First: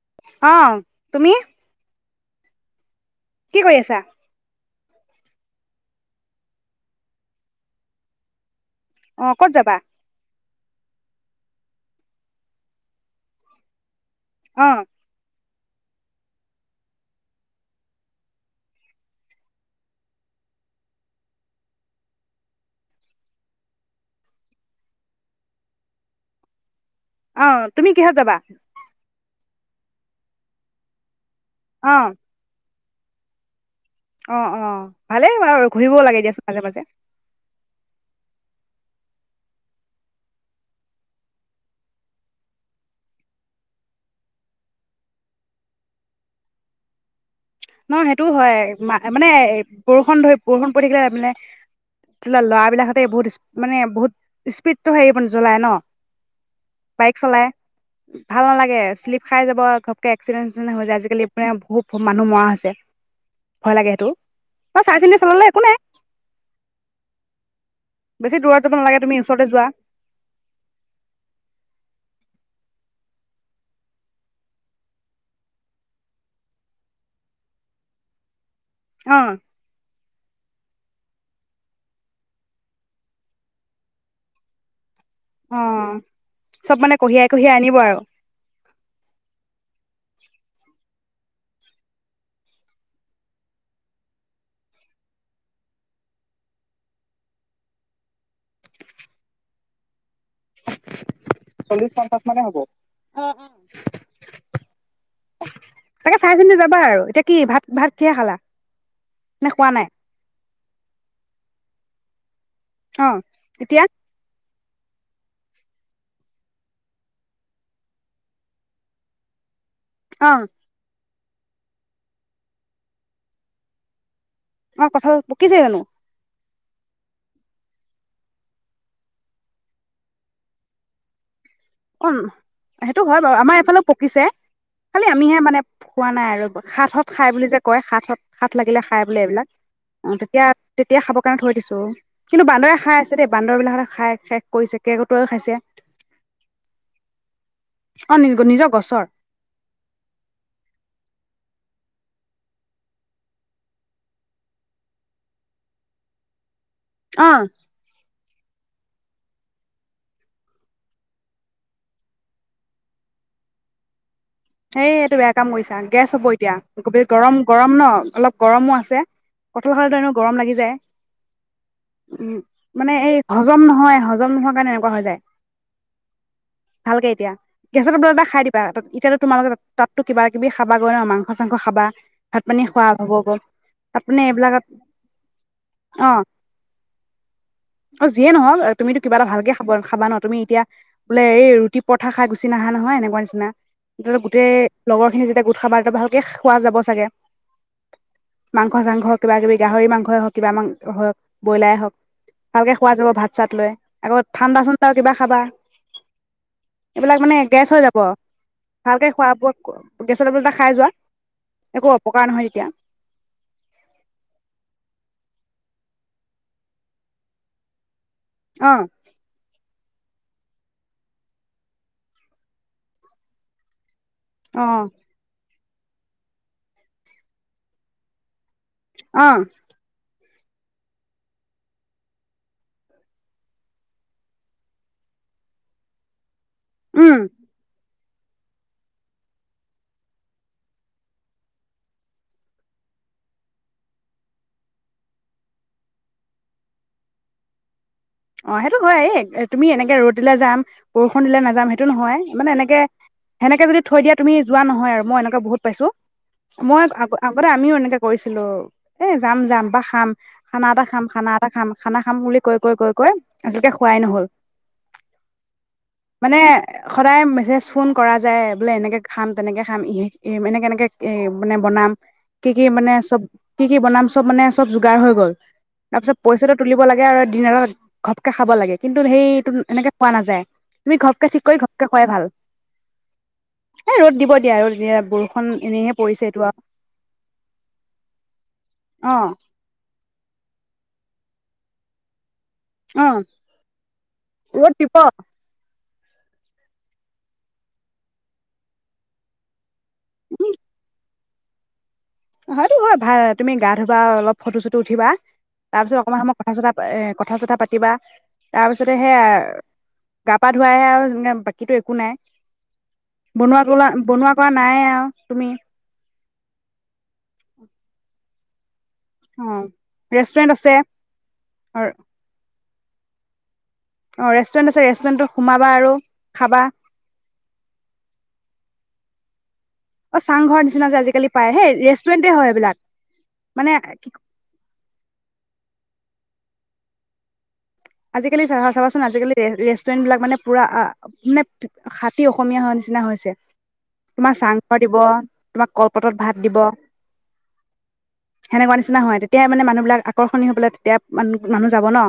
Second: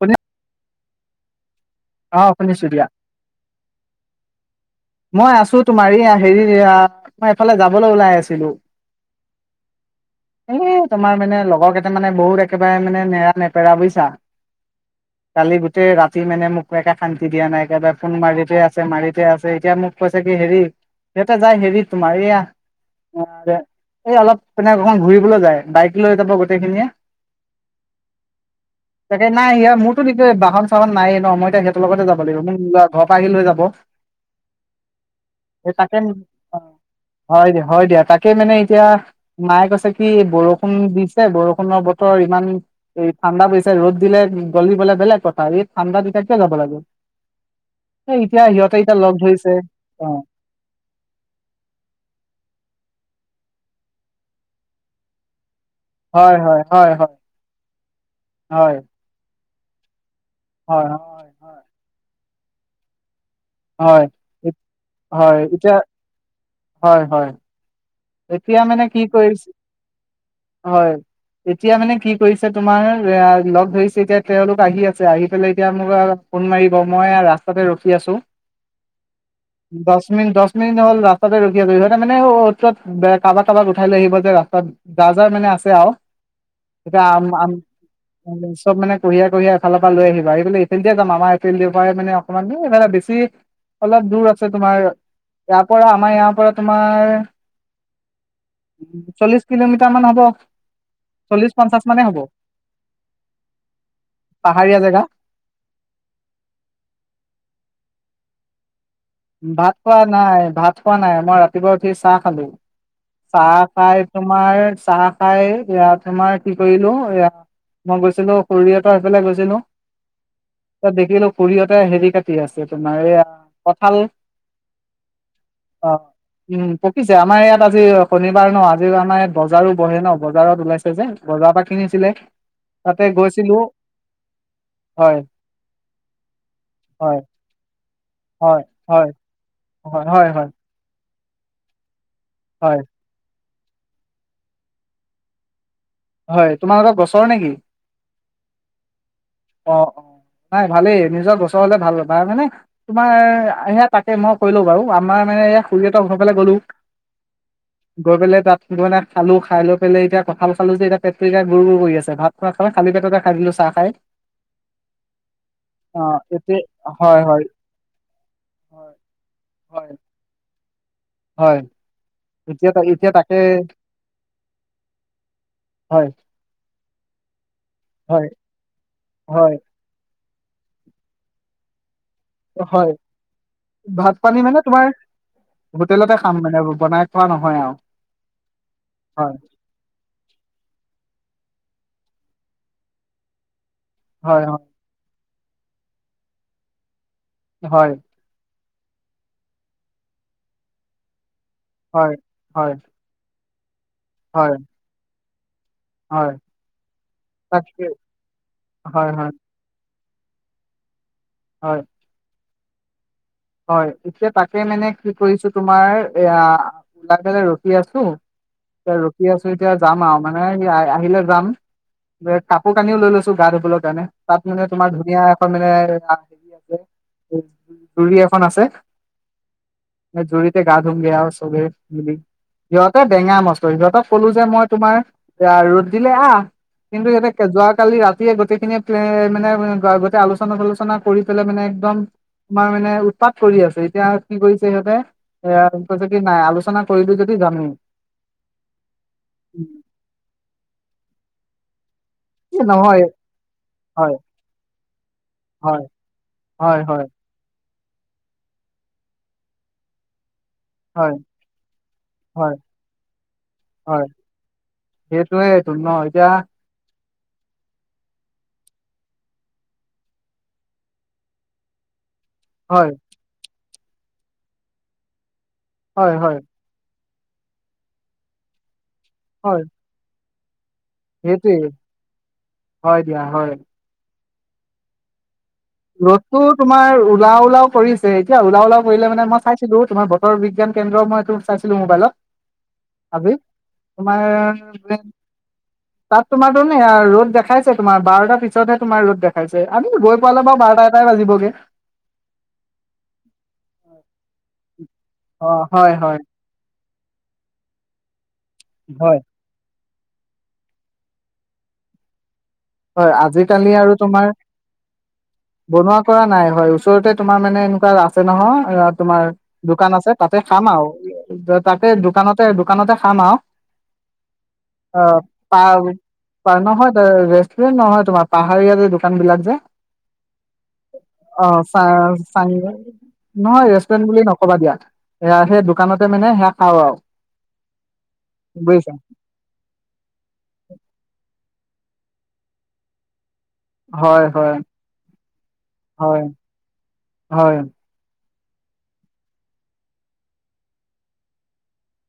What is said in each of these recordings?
শুনি অহ তুমি অ শুনিছো দিয়া কি কৰি আছা মই আছো তোমাৰ হেৰি মই এফালে যাবলৈ ওলাই আছিলো অ ক'ত যাবা এ তোমাৰ মানে লগৰ কেইটা মানে বহুত একেবাৰে মানে নেৰা নেপেৰা বুজিছা অ কালি গোটেই ৰাতি মানে মোক একে শান্তি দিয়া নাই একেবাৰে ফোন মাৰিতে আছে মাৰিতে আছে এতিয়া মোক কৈছে কি হেৰি সিহঁতে যাই হেৰি তোমাৰ এইয়া এই অলপ তেনে [unintelligible] ঘুৰিবলৈ যায় বাইক লৈ যাব গোটেই খিনিয়ে অঁহ তুমি কিহত যাবা তাকে নাই সিয়া মোৰতো নিজৰ বাহন চাহন নায়েই ন মই ত সিহঁতৰ অ লগতে যাব লাগিব ঘৰৰ পৰা আহি লৈ যাব অ অ ভালেই বাৰু এই তাকে ঘূৰিবও লাগে দিয়াচোন অ মাজে মাজে হয় দিয়া হয় দিয়া তাকে মানে এতিয়া মায়ে কৈছে কি বৰষুণ দিছে বৰষুণৰ বতৰ ইমান এই ঠাণ্ডা পৰিছে ৰ'দ দিলে গলিবলে বেলেগ কথা এই ঠাণ্ডা এতিয়া কিয় যাব লাগে ন এ সেইটোও এতিয়া হয় সিহঁতে এতিয়া লগ মানে ধৰিছে অ বৰষুণ ধৰি বৰষুণ পৰি থাকিলে ত মানে ত ল'ৰাবিলাক বহুত মানে বহুত স্পীডতটো হেৰি জ্বলাই ন হয় হয় হয় বাইক চলাই ভাল হয় নালাগে শ্লিপ খাই যাব [unintelligible] এক্সিডেণ্টত হয় [unintelligible] আজিকালি হয় [unintelligible] মানুহ মৰা চে হয় হয় একো নাই এতিয়া হয় হয়। বেছি এতিয়া দূৰত যাব মানে নালাগে কি তুমি ওচৰতে কৰিছে যোৱা হয় এতিয়া মানে কি কৰিছে। তোমাৰ লগ ধৰিছে এতিয়া তেওঁলোক আহি আছে আহি পেলাই এতিয়া মোক ফোন মাৰিব মই ৰাস্তাতে ৰখি আছো। অ দচ মিনিন দহ দহ মিনিট হ'ল ৰাস্তাতে ৰখা সিহতে মানে কাৰোবাক কাৰোবাক উঠাই লৈ আহিব যে ৰাস্তাত, যাৰ যাৰ মানে অ আছে আৰু চব মানে এতিয়া কঢ়িয়াই আম আ কঢ়িয়াই আনিব আৰু চব মানে কঢ়িয়া কঢ়িয়া এফালৰ পৰা লৈ আহিবা এই, এইফিলড যাম আমাৰ এইফিলডৰ পৰাই মানে অকমান এইফালে বেছি অলপ দূৰ আছে তোমাৰ ইয়াৰ পৰা আমাৰ ইয়াৰ পৰা তোমাৰ, চল্লিশ কিলোমিটাৰ মান হব। চল্লিশ পঞ্চশ মানে হব পাহাৰীয়া জেগা তাকে চাই চিন্ত যাবা আৰু এতিয়া কি ভাত। ভাত কিহে খালা। ভাত খোৱা নাই ভাত খোৱা নাই মই ৰাতিপুৱা। ওথি চাহ খালো। অ চাহ এতিয়া খায় তোমাৰ। চাহ খাই এয়া তোমাৰ কি কৰিলো এয়া মই গৈছিলো খুৰি সতৰ সেইফালে গৈছিলো। আহ তাত দেখিলো খুুৰিহতে হেৰি কাটি আছে তোমাৰ এইয়া ভাল অ কঁঠাল পকিছে জানোঁ উম পকিছে আমাৰ ইয়াত আজি শনিবাৰ ন আজি আমাৰ ইয়াত বজাৰো বহে ন বজাৰত ওলাইছে যে বজাৰৰ পৰা অ কিনিছিলে সেইটো তাতে হয় বাৰু গৈছিলো আমাৰ এইফালে পকিছে খালি হয় আমিহে মানে খোৱা নাই আৰু সাত হত হয় খাই বুলি যে কয় সাত চ হাত হয় লাগিলে খাই হয় বোলে এইবিলাক হয় হয় তেতিয়া হয় তেতিয়া খাব তোকাৰণে থৈ দিছোঁ কিন্তু বানদৰে হয় খাই আছে দেই বান্দৰ বিলাকেও খাই শেষ কৰিছে, কেৰকেটোৱায়েও খাইছে। হয় তোমাৰ লগত গছৰ নেকি। অ, নিজ নিজৰ গছৰ। অ - অ নাই ভালেই নিজৰ গছৰ হলে ভাল-ভাল মানে তোমাৰ এয়া তাকে মই কৰিলো বাৰু আমাৰ মানে খুৰীহতৰ ঘৰৰ ফালে গ'লো। অ গৈ পেলাই তাত কিবা এটা খালো খাই লৈ পেলাই এতিয়া কঠাল খালো যে এতিয়া পেটটো একে গুৰ - গুৰ কৰি আছে। ভাত খোৱা নাই, খালি পেটতে খাই দিলো চাহ খাই। হেই এইটো বেয়া কাম কৰিছা। অ গেছ হব এতিয়া হয় গৰম হয় - গৰম ন অলপ গৰমো হয় আছে। কঠাল হয় খালে এনেওটো গৰম লাগি যায়। হয়। এতিয়া মানে এতিয়া এই তাকে হজম নহয়, হজম নোহোৱা কাৰণে এনেকুৱা হৈ যায়। হয় ভালকে দিয়া গেছৰ টেবলেট হয় এটা খাই দিবা। তাত এতিয়াতো তোমালোকৰ হয় তাত কিবা কিবি খাবাগৈ ন, মাংস চাংস খাবা। ভাত পানী খোৱা হয় হ'ব গৈ। তাত ভাত মানে পানী এইবিলাক। তোমাৰ অ হোটেলতে খাম মানে বনাই খোৱা নহয় আৰু অ যিয়ে নহওঁক, তুমিতো কিবা এটা হয় ভালকে খাব খাবা ন? তুমি এতিয়া বোলে এই ৰুটী পৰথা খাই গুচি নাহা নহয়, এনেকুৱা নিচিনা। ধৰি লোৱা হয় গোটেই হয় লগৰ খিনি যেতিয়া গোট খাবাটো, ভালকে খোৱা যাব চাগে হয় মাংস চাংস কিবা কিবি গাহৰি মাংসই হওঁক কিবা মাংসই হওঁক ব্ৰইলাৰে হওক, হয় হয় ভালকে খোৱা যাব ভাত চাট লৈ আকৌ হয় ঠাণ্ডা চাণ্ডা কিবা খাবা হয় এইবিলাক মানে গেছ হৈ তাকে যাব ভালকে হয় হয় খোৱা বোৱাত গেচৰ টেবলেট এটা খাই যোৱা হয় একো অপকাৰ নহয় তেতিয়া হয় এতিয়া তাকে মানে কি কৰিছো তোমাৰ এয়া ওলাই পেলাই ৰখি আছো অ তে ৰখি আছো এতিয়া যাম আৰু মানে আহিলে যাম। কাপোৰ কানিও লৈ লৈছোঁ গা ধুবৰ কাৰণে তাত মানে অ তোমাৰ ধুনীয়া এখন মানে [unintelligible] [unintelligible] খন আছে। অ জুৰিতে গা ধুমগে আৰু চবে মিলি। সিহঁতে বেঙা মস্ত, সিহঁতক ক'লো যে মই তোমাৰ ৰ'দ দিলে আহ কিন্তু, উম সিহঁতে যোৱাকালি ৰাত গোটেইখিনি মানে গোটেই আলোচনা চাটলোচনা কৰি পেলাই মানে একদম। তোমাৰ মানে উৎপাত কৰি আছে এতিয়া কি কৰিছে সিহঁতে এ যদি নাই আলোচনা কৰিলোঁ যদি জামেই। অ' সেইটো হয় তুমি এনেকে ৰ'দ দিলা যাম বৰষুণ দিলে নায, টো নহয় মানে। এনেকে নহয় সেনেকে যদি থৈ হয় দিয়া তুমি যোৱা নহয় আৰু মই এনেকুৱে বহুত হয় পাইছো হয় মই হয় আগতে আমিও এ কৰিছিলো এ যাম যাম বা খাম, খানা এটা খাম, হয় খানা এটা খাম, খানা খাম, বুলি হয় কৈ কৈ কৈ আজিলৈকে খোৱাই হয় নহল। সেইটোৱেইটো ন এতিয়া মানে সদায় মেছেজ ফোন কৰা যায় বোলে এনেকে খাম তেনেকে খাম এনেকে এনেকে এ মানে বনাম। কি কি হয় মানে চব কি কি বনাম চব মানে চব যোগাৰ হৈ গ'ল। হয় তাৰপিছত হয় পইচাটো তুলিব লাগে আওঁ [unintelligible] ঘপকে খাব লাগে। কিন্তু সেইটো হয় এনেকৈ খোৱা নাযায়। তুমি ঘপকে ঠিক কৰি সেইটোৱেই ঘপকে খুৱাই ভাল। হয় দিয়া এ ৰ'দ দিব আৰু বৰষূণ। এনেহে পৰিছে ৰ'দতো এইটো তোমাৰ ওলা ওলাওছে এতিয়া ওলা ওলাও কৰিলে অ মানে মই চাইছিলো তোমাৰ বতৰ বিজ্ঞান, কেন্দ্ৰ মই এইটো চাইছিলো মোবাইলত। অ আবি তোমাৰ, ৰ'দ দিব তাত তোমাৰতো নে ৰ'দ দেখাইছে তোমাৰ বাৰটা পিছতহে তোমাৰ ৰ'দ দেখাইছে। আমি গৈ পালে বাৰু। এ টাই বাজিব গে হয়টো হয় ভাল তুমি গা ধুবা অলপ ফটো চুট উঠিবা অ হয় তাৰপিছত হয় অকণমান সময় কথা চথা এ কথা চথা পাতিবা। তাৰপিছতে হয় সেয়া, গা পা ধুৱাইে আওঁ বাকী একো নাই। হয় বনোৱা আজিকালি কলা আৰু বনোৱা তোমাৰ। কৰা নাই আৰু তুমি বনোৱা কৰা নাই হয় ওচৰতে। তোমাৰ মানে এনেকুৱা আছে নহয়, তোমাৰ অ দোকান আছে তাতে ৰেষ্টুৰেণ্ট খাম আছে আৰু তাতে দোকানতে দোকানতে খাম আওঁ। অ' ৰেষ্টুৰেণ্ট আছে ৰেষ্টুৰেণ্টত সোমাবা আৰু পা খাবা। নহয় [unintelligible] নহয় তোমাৰ পাহাৰীয়া যে দোকানবিলাক যে। অ', অ চাংঘৰ নিচিনা যে আজিকালি পায় সেই ছা ৰেষ্টুৰেণ্টে হয় চাং, এইবিলাক মানে নহয় ৰেষ্টুৰেন্ট বুলি নকবা দিয়া, সেয়া সেই দোকানত। মানে সেয়া খাওঁ আৰু। আজিকালি বুজিছা চা-চাবাচোন আজালি ৰেষ্টুৰেন্টবিলাক মানে পুৰা খাটি অসমীয়া হোৱা নিচিনা হৈছে। হয় তোমাক হয় চাং পা দিব, তোমাক কলপাতত হয় ভাত দিব। হয় সেনেকুৱা নিচিনা হয় তেতিয়া মানে মানুহবিলাক আকৰ্ষণীয় হৈ পাই তেতিয়া মানুহ যাব ন'।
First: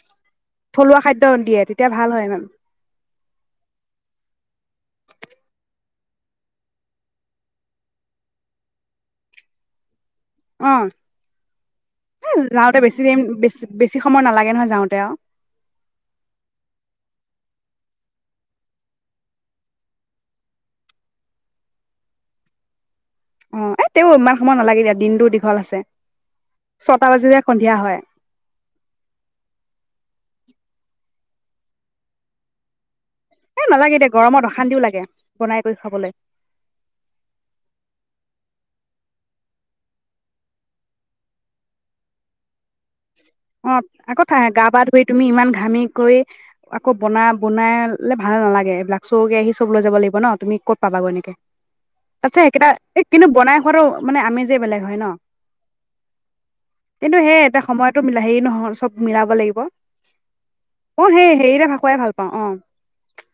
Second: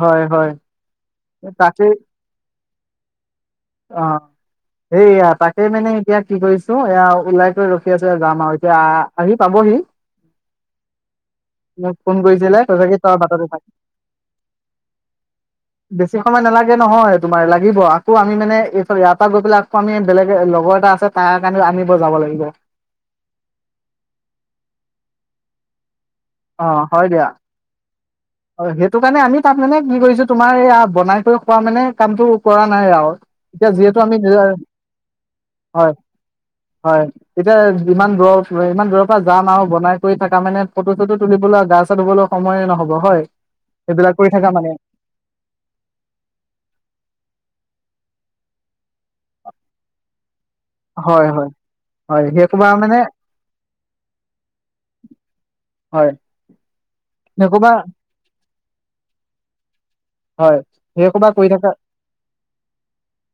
হয় হয় থলুৱা খাদ্য দিয়ে তেতিয়া তাকেই ভাল হয় ন'। অ', সেইয়া তাকে মানে এয়া কি কৰিছো এয়া ওলাই গৈ ৰখি আছো যাম আৰু এতিয়া আহ আহি পাবহি। অ মোক ফোন কৰিছিলে যাওঁতে বেছি [unintelligible] তই টাইম বাটতে থাক, বেছি বেছি সময় নালাগে নহয় যাওঁতে আৰু বেছি সময় নালাগে নহয় তোমাৰ লাগ [unintelligible] আকৌ আমি মানে এইফালে ইয়াৰ পৰা গৈ পেলাই আকৌ আমি বেলেগ লগৰ এটা আছে তাৰ কাৰণেও আনিব যাব লাগিব। অ, এ তেওঁ ইমান সময় নালাগে দিয়া দিনটো দীঘল আছে। অ ছটা হয় দিয়া বাজিলে সন্ধিয়া হয়। অ, এই সেইটো কাৰণে আমি তাত মানে কি কৰিছো তোমাৰ এইয়া বনাই কৰি খোৱা মানে কামটো কৰা নাই আৰু। এ এতিয়া নালাগে যিহেতু দিয়া আমি [unintelligible] গৰমত অশান্তিও লাগে বনাই কৰি হয়- খাবলৈ হয় এতিয়া যিমান [unintelligible] [unintelligible] ইমান দূৰৰ পৰা যাম আৰু বনাই কৰি থাকা মানে ফটো-চটো তুলিবলৈ গা চা ধুবলৈ সময়ে নহব হয়? অ, সেইবিলাক আক কৰি থা থাকা গা মানে পা ধুই তুমি ইমান ঘামি কৰি আকৌ বনা- বনাই [unintelligible] ভালে নালাগে এইবিলাক চওকে আহিব লৈ যাব লাগিব ন' তুমি ক'ত পাবাগৈ হয় এনেকে হয় হয় আচছা সেই সোপা সেইকেইটা মানে এই কিন্তু বনাই খোৱাটো মানে আমেজেই বেলেগ হয় ন? হয় কিন্তু সেই এটা সময়ত এ নহল চব মিলাব লাগিব। হয় অ' সেই সোপা কৰি হেৰিতে থাকা ভাখুৱাই ভাল পাওঁ অ'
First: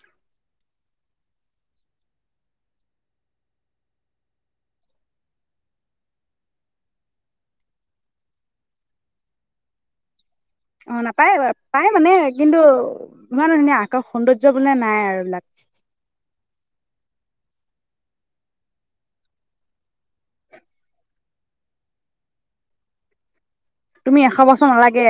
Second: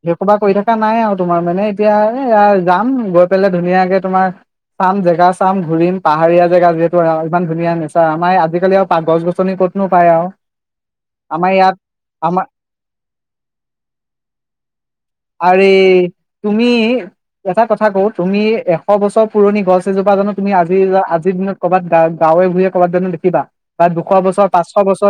সেই সোপা কৰি থাকা নাই আৰু তোমাৰ মানে এতিয়া এইয়া যাম গৈ পেলাই ধুনীয়াকে তোমাৰ চাম জেগা চাম ঘুৰিম পাহাৰীয়া জেগা যিহেতু আৰু ইমান ধুনীয়া নেচাৰ এই আমাৰ আজিকালি আৰু পাত গছ- গছনি ক'তনো পায় আৰু। অ, নাপ আমাৰ ইয়াত পায়-পায় মানে আমাৰ কিন্তু ইমান ধুনীয়া আকৌ সৌন্দৰ্য বোলে নাই আৰু এইবিলাক। আৰে তুমি এটা কথা কওঁ তুমি এশ বছৰ পুৰণি গছ এজোপা জানো তুমি আজি -আজিৰ দিনত ক'বাত গা- গাঁৱে ভূঞে ক'বাত জানো দেখিবা? বা দুশ তুমি এশ বছৰ পাঁচশ নালাগে,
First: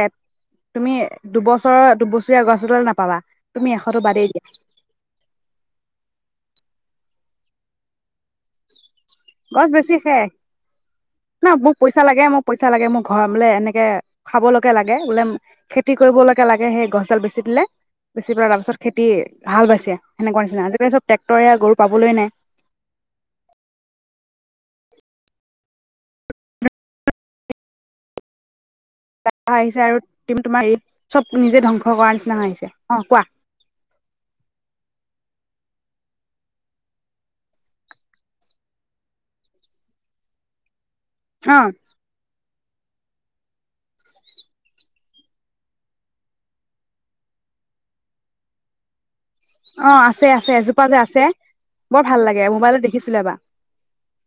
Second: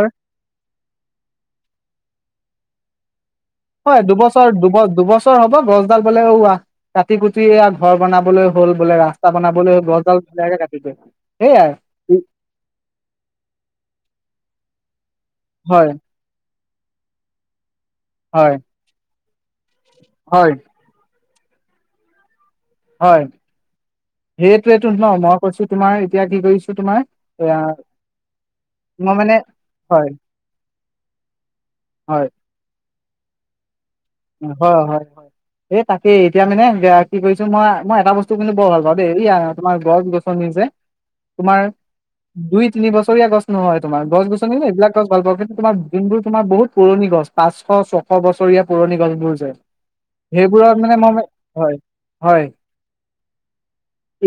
তুমি দুবছৰৰ দুবছৰীয়া গছ এডাল নাপাবা। তুমি এশটো হয় বাদেই দিয়া দুবছৰ দুব দুবছৰ হব গছডাল বোলে ওৱা কাটি কুটিয়া ঘৰ বনাবলৈ হ'ল বোলে ৰাস্ত গছ বেছি শে না সেইয়াই মোক পইচা লাগে, মোৰ পইচা লাগে মোৰ ঘৰ বোলে এনেকে খাবলৈকে লাগে। বোলে হয় খেতি কৰিবলকে লাগে। সেই গছডাল বেছি দিলে। বেছি পৰা হয় তাৰপিছত খেতি হাল বাইছে সেনেকুৱা হয় নিচিনা আজিকালি চব। ট্ৰেক্টৰে গৰু পাবলে নাই। হয় সেইটোৱেটো ন, মই কৈছো তোমাৰ এতিয়া কি কৰিছো তোমাৰ এয়া মই মানে আহিছে আৰু হয় তম তোমাৰ এই চব নিজে ধ্বংস কৰাৰ নিচিনা হৈ আহিছে। অ' কোৱা? হয়-হয়-হয়। এই তাকেই এতিয়া মানে কি কৰিছো মই মই এটা বস্তু কিন্তু বৰ ভাল পাওঁ দেই এই তোমাৰ গছ গছনি যে, অ তোমাৰ দুই তিনি বছৰীয়া গছ নহয় তোমাৰ গছ গছনি ন এইবিলাক গছ গাল পাওঁ কিন্তু তোমাৰ দিনবোৰ তোমাৰ বহুত পুৰণি গছ পাঁচশ ছশ বছৰীয়া। পুৰণি [unintelligible] অ আছে আছে সেইবোৰ এজোপা মানে যে মই আছে বৰ ভাল লাগে হয়-হয়, মোবাইলত দেখিছিলো এবাৰ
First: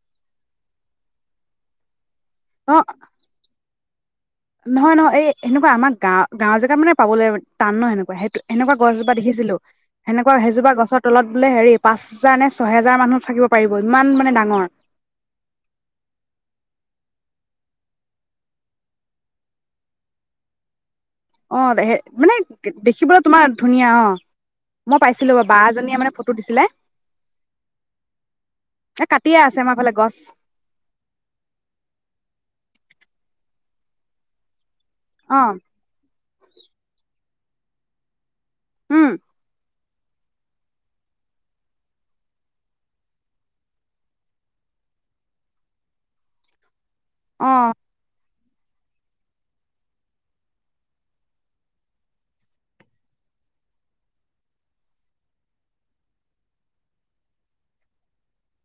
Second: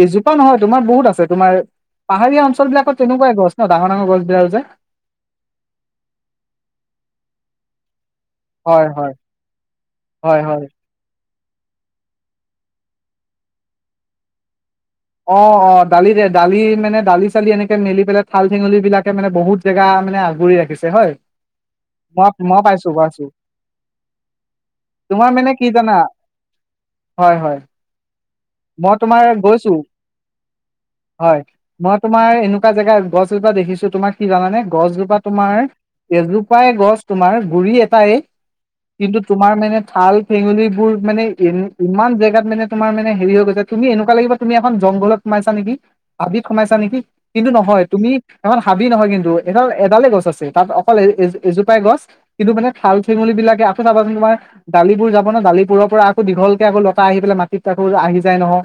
এজোপা নহয় তোমাৰ বহুত আছে। তোমাৰ। পাহাৰীয়া অ অঞ্চলবিলাকত তেনেকুৱায়ে গছ। অ' ডাঙৰ ডাঙৰ গছ। বিলাক যে নহয় নহয় এই সেনেকুৱা আমাৰ গাও গাওৰ জেগাত মানে পাবলৈ। টান ন এনেকুৱা সেই। সেনেকুৱা হয় হয় গছজোপা দেখিছিলোঁ। সেনেকুৱা হয় হয় সেইজোপা গছত ত তলত বোলে হেৰি পাঁচ হেজাৰ নে ছয় হেজাৰ মানুহ থাকিব পাৰিব ইমান মানে ডাঙৰ। অ', অ' দালি যে দালি মানে দালি চালি এনেকে মেলি পেলাই থাল ঠেঙলী বিলাকে মানে বহুত জেগা মানে আগুৰি ৰাখিছে হয়। অ'হ মই মানে মই পাইছো পাইছো দেখিবলৈ তোমাৰ ধুনীয়া অহ' মই তোমাৰ পাইছিলোঁ মানে বা কি জানা এজনীয়ে মানে ফটো দিছিলে। হয় হয় মই এ তোমাৰ কাটিয়ে আছে গৈছো। আমাৰ ফালে গছ হয়, মই তোমাৰ এনেকুৱা জেগা গছএজোপা দেখিছ। ছো তোমাক কি জানানে? গছজোপা অ তোমাৰ। এজোপাই গছ তোমাৰ গুৰি এটায়ে। উম কিন্তু তোমাৰ মানে। থাল ফেঙুলিবোৰ মানে এ ইমান জেগাত মানে তোমাৰ মানে হেৰি তুমি এনেকুৱা লাগিব তুমি এখন জংঘলত সোমাইছা নেকি, আবিত সোমাইছা নেকি। অ কিন্তু নহয় তুমি এখন হাবি নহয় কিন্তু এডাল এডালে গছ আছে তাত অকল এ এজোপাই গছ কিন্তু মানে থাল থেঙলি বিলাকে আকৌ চাবাচোন তোমাৰ দালিবোৰ যাব ন দালিবোৰৰ পৰা আকৌ দীঘলকে আকৌতা আহি পেলাই মাটিত আকৌ আহি। যাই নহয়।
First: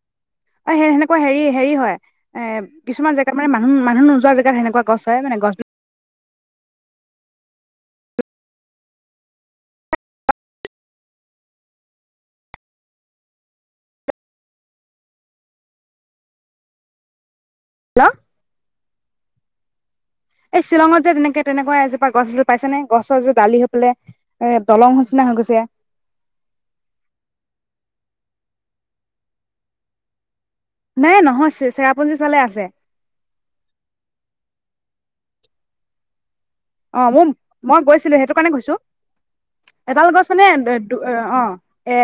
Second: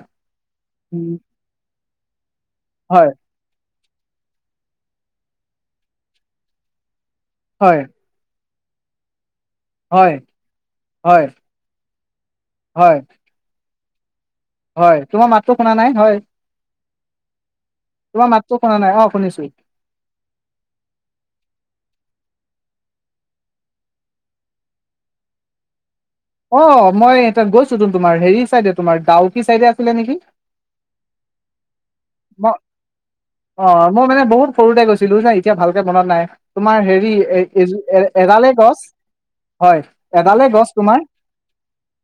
অ' সেই উম, সেনেকুৱা হেৰি হেৰি হয় এ হয় কিছুমান জেগাত মানে মানুহ মানুহ নোযোৱা জেগাত সেনেকুৱা গছ হয় মানে গছ। হয়। হয় হয়! হয়। হয়। তোমাৰ মাতটো শুনা নাই, হয়। বিলাক তোমাৰ মাতটো শুনা নাই। অ', শুনিছো। এই শ্বিলঙত যে তেনেকে তেনেকুৱা এজোপা গছ এজ পাইছেনে? গছৰ যে দালি হৈ পেলাই এ দলং নিচিনা হৈ গৈছে। অ', মই তাত গৈছো তোন তোমাৰ হেৰি চাইডে তোমাৰ [unintelligible] কি চাইডে আছিলে নেকি? নাই, নহয়, চেৰা ম, অ। মই মানে বহুত সৰুতে গৈছো। [unintelligible] যে এতিয়া ভালকে মনত নাই। তোমাৰ হেৰি অ, মোৰ এ এজো মই এ গৈছিলো সেইটো এডালে কাৰণে কৈছোঁ। গছ হয়, এডাল গছ এডালে মানে দু তোমাৰ অ এ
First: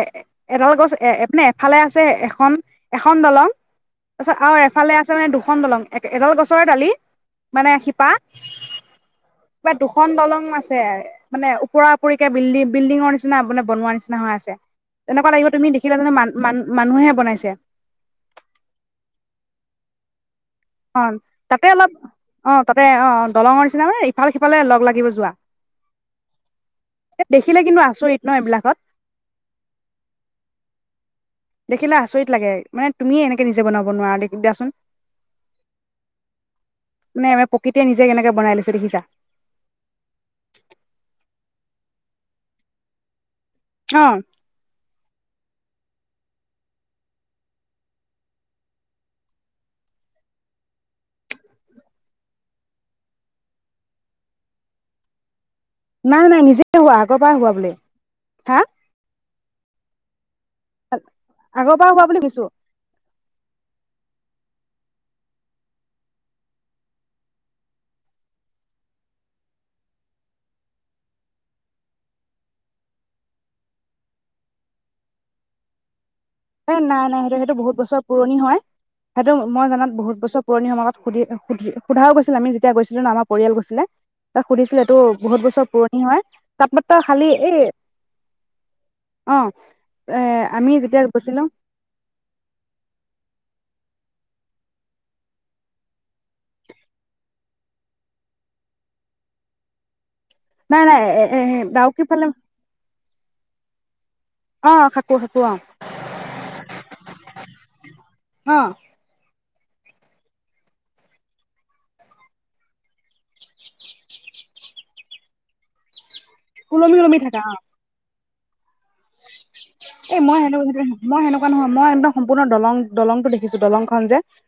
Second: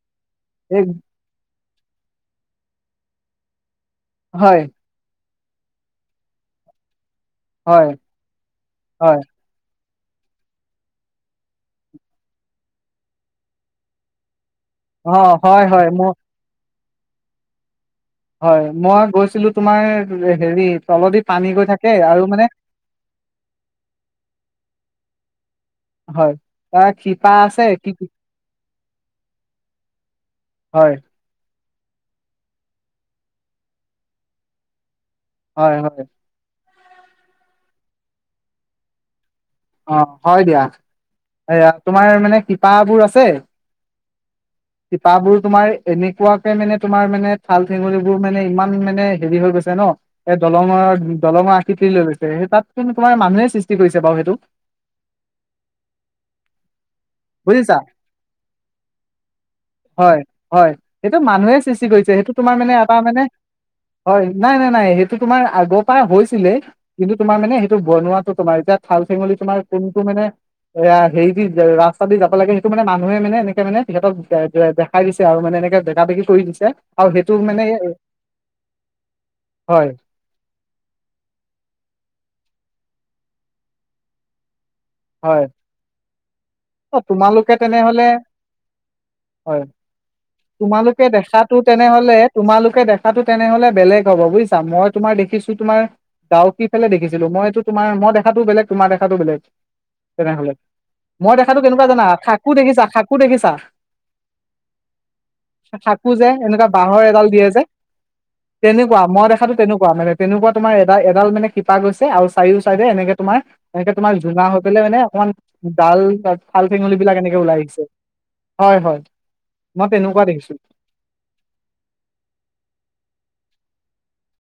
এডাল এই গছ এ এফালে আছে। [unintelligible] এখন, এখন দলং। তাৰপছত হয়, আৰু এফালে আছে মানে দুখ খন দলং। এক এডাল গছৰে দালি। মানে হয়, শিপা। হয়, দুখন দলং আছে মানে ওপৰা উপৰিকে বিল্ডিং, বিল্ডিঙৰ নিচিনা মানে বনোৱা নিচিনা হৈ আছে। তেনেকুৱা অ', লাগিব হয়, তুমি হয়, দেখিলে মোৰ যেনিবা মান মান মানুহে বনাইছে। হয়, মই গৈছিলো তোমাৰ হেৰি অ', তলদি পানী গৈ তাতে থাকে অলপ আৰু মানে অ তাতে অ দলঙৰ নিচিনা মানে ইফাল সিফালে লগ লাগিব যোৱা। হয়, তাৰ শিপা দেখিলে আছে কিন্তু কি আচৰিত ন এইবিলাকত। হয়। দেখিলে আচৰিত লাগে। মানে তুমি এনেকে নিজে বনাব নোৱাৰা দে দিয়াচোন। হয়, হয়। মানে আমি প্ৰকৃতিয়ে নিজেই কেনেকে বনাই দিছে দেখিছা। অ', হয় দিয়া। এয়া, তোমাৰ মানে শিপাবোৰ আছে। অ শিপাবোৰ তোমাৰ এনেকুৱাকে মানে তোমাৰ মানে ঠাল-ঠেঙুলিবোৰ মানে ইমান মানে হেৰি হৈ গৈছে ন, এ দলঙৰ দলঙৰ আকৃতি লৈ লৈছে। তাত কিন্তু তোমাৰ মানুহেই সৃষ্টি কৰিছে বাৰু সেইটো। নাই নাই নিজেই হোৱা, আগৰ পৰাই হোৱা বোলে। বুজিছা হা হয়। হয়। সেইটো মানুহে আগৰ সৃষ্টি পৰা হোৱা কৰিছে বুলি সেইটো কৈছো তোমাৰ মানে এটা মানে, হয়। নাই নাই নাই সেইটো তোমাৰ আগৰ পৰা হৈছিলে, কিন্তু তোমাৰ মানে সেইটো বনোৱাটো তোমাৰ, এতিয়া ঠাল-ঠেঙুলি তোমাৰ কোনটো মানে এ হেৰি দি ৰাস্তা দি যাব লাগে, সেইটো মানে মানুহে মানে এনেকে মানে সিহতক দেখাই দিছে আৰু মানে এনেকে বেকা-বেকী হেই নাই নাই সেইটো, সেইটো বহুত বছৰ পুৰণি হয়। সেইটো মই হয় জনাত বহুত বছৰ পুৰণি [unintelligible] সুধি সুধি সোধাও গৈছে। আমি যেতিয়া গৈছিলো ন, আমাৰ পৰিয়াল গৈছিলে, তাক সুধিছিলে টো বহুত হয় বছৰ পুৰণি হয় তাতমাত্ৰ অ খালি তোমালোকে এই, তেনেহলে অ', হয় এ আমি যেতিয়া তোমালোকে গৈছিলো দেখাতো তেনেহ'লে, তোমালোকে দেখাতো তেনেহ'লে বেলেগ হ'ব বুজিছা। মই তোমাৰ দেখিছো তোমাৰ দাওকি ফালে দেখিছিলো। মইতো তোমাৰ, মই দেখাতটোও বেলেগ তোমাৰ দেখাতটোও বেলেগ। তেনেহলে নাই নাই মই এ দেখাতো কেনেকুৱা ডাউকি জানা ফালে খাকো দেখিছা খাক কোঠ কি ছাৰ অ খাকো খাকো অ থাকো যে এনেকুৱা বাঁহৰ এডাল দিয়ে যে অ তেনেকুৱা মই দেখাতো তেনেকুৱা মানে তেনেকুৱা তোমাৰ এডাল এডাল মানে শিপা গৈছে আৰু চাৰিও চাইডে এনেকে তোমাৰ এনেকে তোমাৰ জোঙা হৈ পেলাই মানে অকমান ডাল হাল ওলমি ফেঙুলিব ওলমি বিক এনেকে থাকা অ ওলাই আহিছে হয় হয় মই এ তেনেকুৱা মই দেখিছো সেনো মই সেনেকুৱা নহয় মই একদম সম্পূৰ্ণ দলং দলং দেখিছো দলংখন যে